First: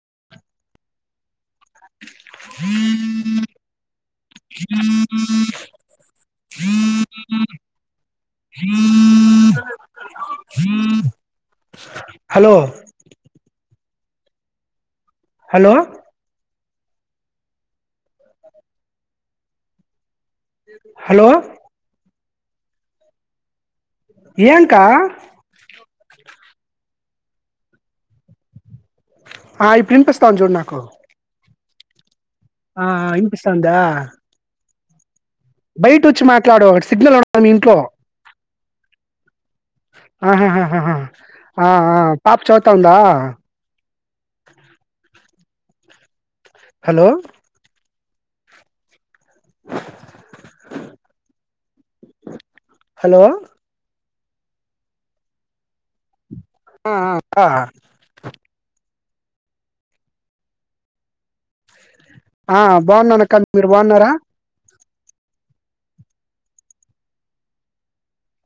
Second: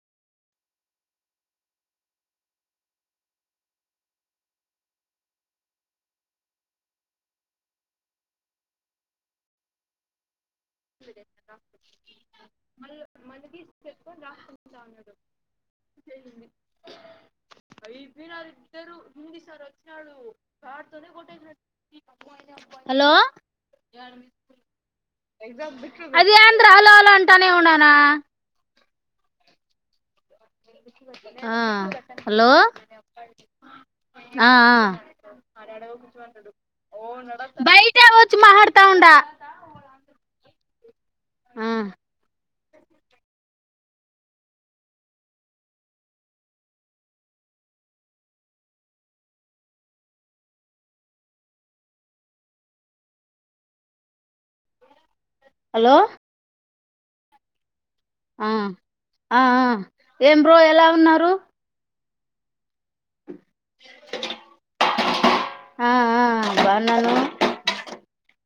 ఆ హ హలో మ మన చెప్పుకొని రాసుంటా ఉన్నాడు హలో అయబ నాద్దరు హింది సార్ వచ్చినళు క తనే హలో కొట్టే హలో ఏయాంక ఎ ఏది ఆంంద్రలోలో అంటానే ఉన్నానా ఆ ఇప్పుడు వినిపిస్తుంది తంజోరు నాకు ఆ హలో ఆ వినిపిస్తుందా సిగ్నల్ ఉండదు మీ ఇంట్లో బయట అవచ్చు మాహడతా ఉండా ఆహా ఆ పాపు చదువుతుందా హలో హలో హలో ఆ ఆ ఆ ఏం బ్రో ఎలా ఉన్నారు ఆ బాగున్నాను అక్క మీరు బాగున్నారా ఆ ఆ బాగున్నాను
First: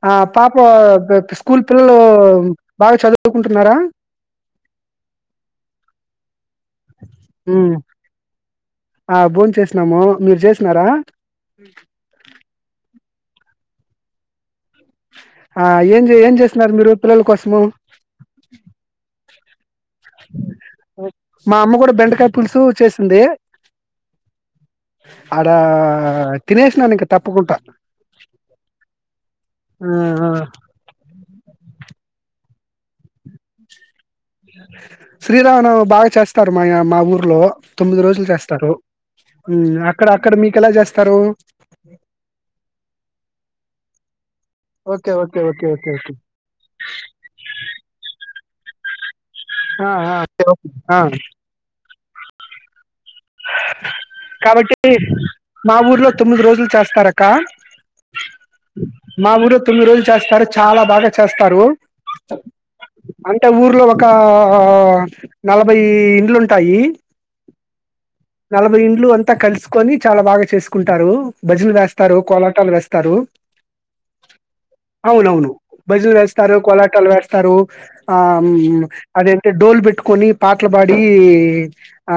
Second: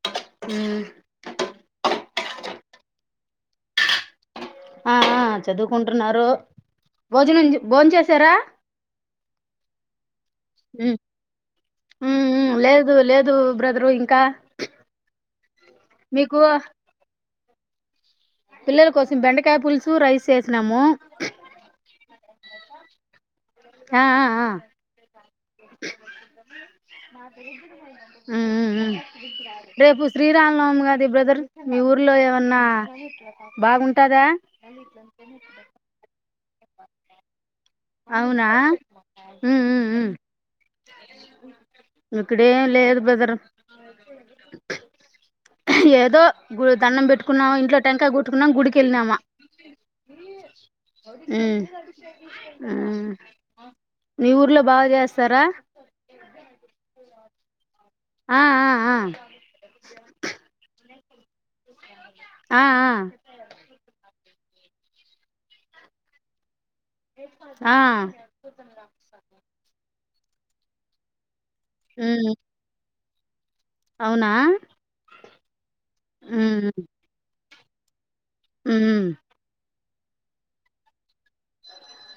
ఆ పాప ఉమ్ స్కూల్ పిల్లలు బాగా చదువుకుంటున్నారా ఆ ఆ చదువుకుంటున్నారు భోజనం ఉమ్ భోన చేసారా ఆ భోన్ చేసినాము మీరు చేసినారా ఉ ఉ ఉ లేదు లేదు అదు బ్రదరు ఇంకా ఆ ఏం ఏం మీకు చేస్తున్నారు మీరు పిల్లల కోసం ము పిల్లల కోసం బెండక య పులుసు రైస్ చేసినాము మా అమ్మ కూడా బండకా పులుసు చేసింది ఆ ఆ ఆ ఆడ తినేసినాను ఇంక తప్పకుంట ఆ రేపు ఆ శ్రీరామ్ నవం గది బ్రదర్ మీ ఊర్లో ఏమన్నా బాగుంటే శ్రీరామను బాగా చేస్తారు మా మా ఊర్లో తొమ్మిది రోజులు అవునా చేస్తారు మ్మ్ అక్కడ అక్కడ మీకు ఎలా చేస్తారు ఇక్కడేం లేదు brother okay okay okay okay okay ఏదో గు దండం పెట్టుకున్నాము ఇంట్లో టెంకా గు ట్న్నా గుడి వెెళనామా ఆ ఆ ఆ ఆ కాబట్టి చేస్తారా మా ఊర్లో తొమ్మిది రోజులు చేస్తారు అక్క కా ఆ ఆ మా ఆ ఊరు తొమ్మిది రోజులు చేస్తారు చాలా బాగా చేస్తారు ఆ ఆ అంటే ఊర్లో ఒక ఆ నలభై ఇండ్లు ఉంటే ఆ నలభై ఇండ్లు అంత కలుసుకొని చాలా బాగా చేసుకుంటారు బజలు చేస్తారు ఉమ్ కోలాటాలు వేస్తారు తరు అవునా అవునవును బజన చేస్తారు ఉమ్ కొలాటాలు వేస్తారు అ ఆ ఉమ్ అదేంత డోల్బట్టు కొన్ని పాటలు పాడి ఆ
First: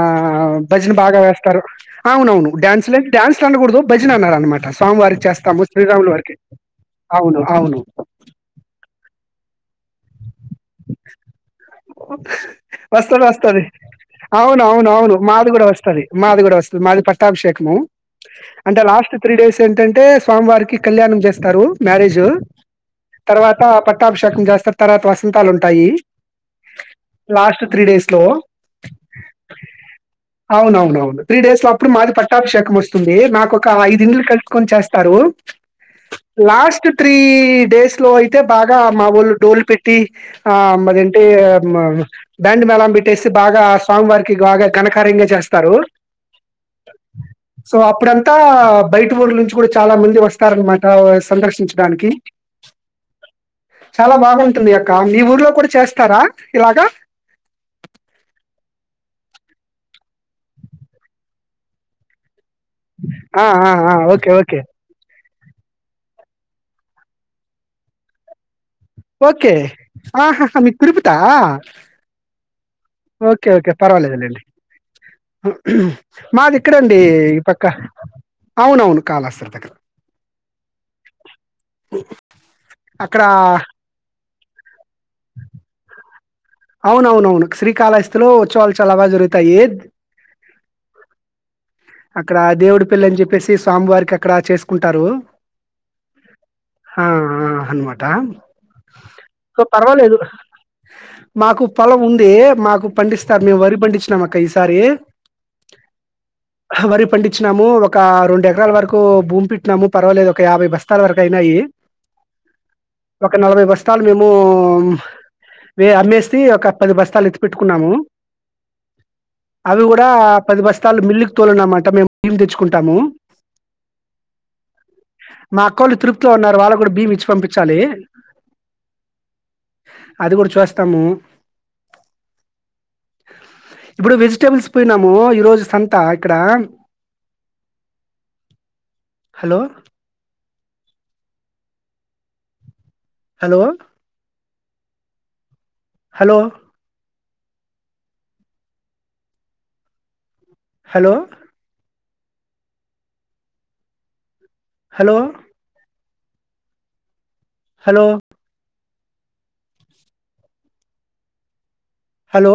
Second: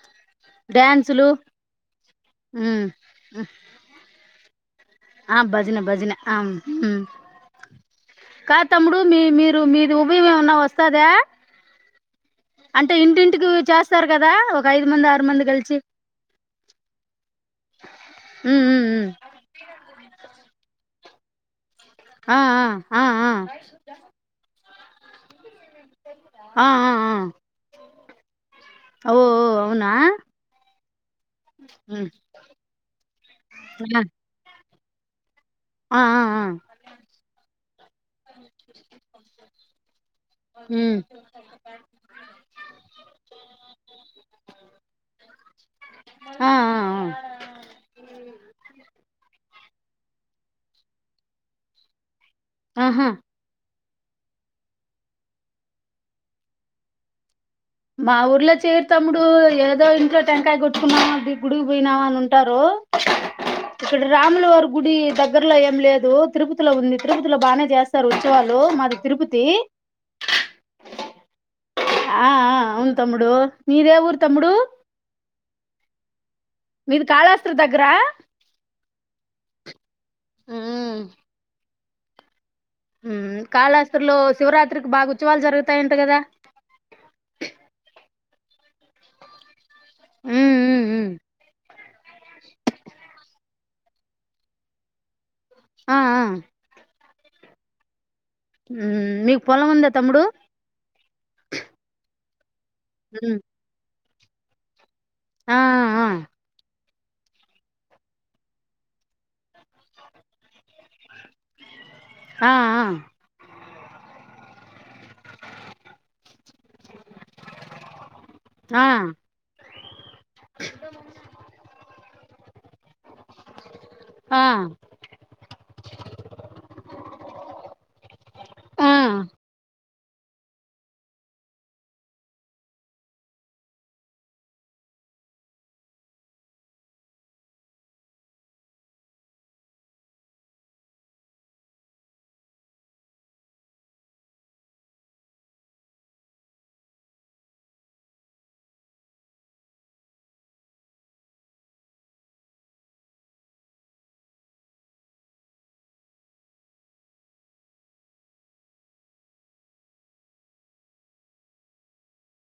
భజన్ బాగా డ్యాన్సులు వేస్తారు అవునవును ఉమ్ డాన్స్ లే డ్యాన్స్ లు అనకూడదు భజన్ అనాల్ అనమ స్వామి వారికి ఆ చేస్తాము భజన శ్రీరాముల భజన వారికి ఆ ఉమ్ అవును అవును రు మీరు మ న్న వస్తాదా వస్తదొస్తది చేస్తారు కదా అవున్ ఒక ఐదు అవును మంది అవును ఆరు మంది మాది కూడ కలిసి వస్తది మాది కూడా వస్ చు మాది పర్ పట్టాభిషేకము ఉమ్ అంటే ఉమ్ ఉమ్ లాస్ట్ త్రీ డేస్ ఏంటంటే స్వామివారికి కళ్యాణం చేస్తారు మ్యారేజు ఆ ఆ ఆ తర్వాత పట్టాభిషేకం చేస్తర్ తర్వాత వసంతాలు ఉం టయి ఆ ఆ ఆ త్రీ డేస్ లో ఆ ఓ ఓ అవునా అవునవునవును త్రీ డేస్ లో అప్పుడు ఉమ్ మాది పట్టాభిషేకం వస్తుంది నాకు ఒక ఐదు ఇండ్లు కలుపుకొని చేస్ టరు ఆ ఆ ఆ ఆ లాస్ట్ త్రీ డేస్ లో అయితే బాగా మావోలు డోల్ పెట్టి ఆ ఉమ్ మరి అంటే మా బ్యాండ్ మ్యాలం పెట్టేసి బాగా స్వామి వారికి బాగా ఘనకార్యంగా చేస్తారూ ఆ ఆ ఆ సో అప్పుడంతా బయట ఊర్లుంచి కూడ వచ్ చాలా మందీ వస్తారన్మాట సందర్శించడానికీ ఆహా చాలా బాగుంటుంది అక్క మీ ఊర్లో కూడ చేస్ తర ఇలాగ మా ఊర్లో చేరు తమ్ముడు ఏదో ఇంట్లో టెంకాయ కొట్టుకున్నామా ది గుడి పోయినా అని ఉ టరు ఆ! ఆ! ఆ! ఇక్కడ ఓకే. ఓకే. రాములవారి గుడి దగ్ నగర్ లో ఏం లేదూ తిరుపతిలో ఉంది తిరుపతిలో బానే చేస్తారు ఉత్సవాలు మాద్ ఓకే ఆహా హా మీ తిరుపతా ఆ ఆ అవును తమ్ముడు ఓకే ఓకే మీదే ఊరు పర్వాలేదులెండి తమ్ముడు ఉ హు మాది ఇక్కడే అండి మీది ఈ కాళాస్త్రి పక్క దగ్గరా ఔనవును కాళాస్తర్ దగ్గర ఊ అక్కడా త్రులో శివరాత్రికి బాగ ఉత్సవాల్ జరుగుతాయంట కదా ఔనవునవును శ్రీకాళహస్తిలో ఉచ్చవాల్ చాలా బా జరుగుతాయి ఉమ్ ఉమ్ ఉమ్ అక్కడ దేవుడి పెళ్ళి అని చెప్పేసి స్వామివారికి అక్కడ చేసుకుంటారు ఆ ఆ ఆ ఆ అన్మాట ఊ మీకు పొలం ఉందా తమ్ముడూ మాకు పొలం ఉండే మాక్ పు పండిస్తార్ మేం వరి పండిచ్ ష్నామక్క ఈ సారి ఆ ఆ అ వరి పండిచ్చినాము ఒక రెండెకరాల వరకూ భూమి పెట్నాము పర్వాలేదు ఒక యాభై బస్తాల వరక్ డైనాయి ఆ ఒక నలభై బస్ తాలు మేము వే అమ్మే కీ ఒక పది బస్తాలెత్తిపెట్టుకున్నామూ ఆ అవి వ ఇంకా పది బస్తాలు మిల్లుకు తోలినాం అంట మేం ఈం తెచ్చుకుంటాము ఆ మా అక్కోళ్ళు తిరుప్తి లో ఉన్నారు వాళ్ళకి గూడా బియ్యమిచ్చు పంపిచాలీ ఆఁ అది కూడా చేస్తాము ఇప్పుడు వెజిటబుల్స్ పోయినాము ఈరోజు సంత ఇక్కడ hello hello hello hello hello hello hello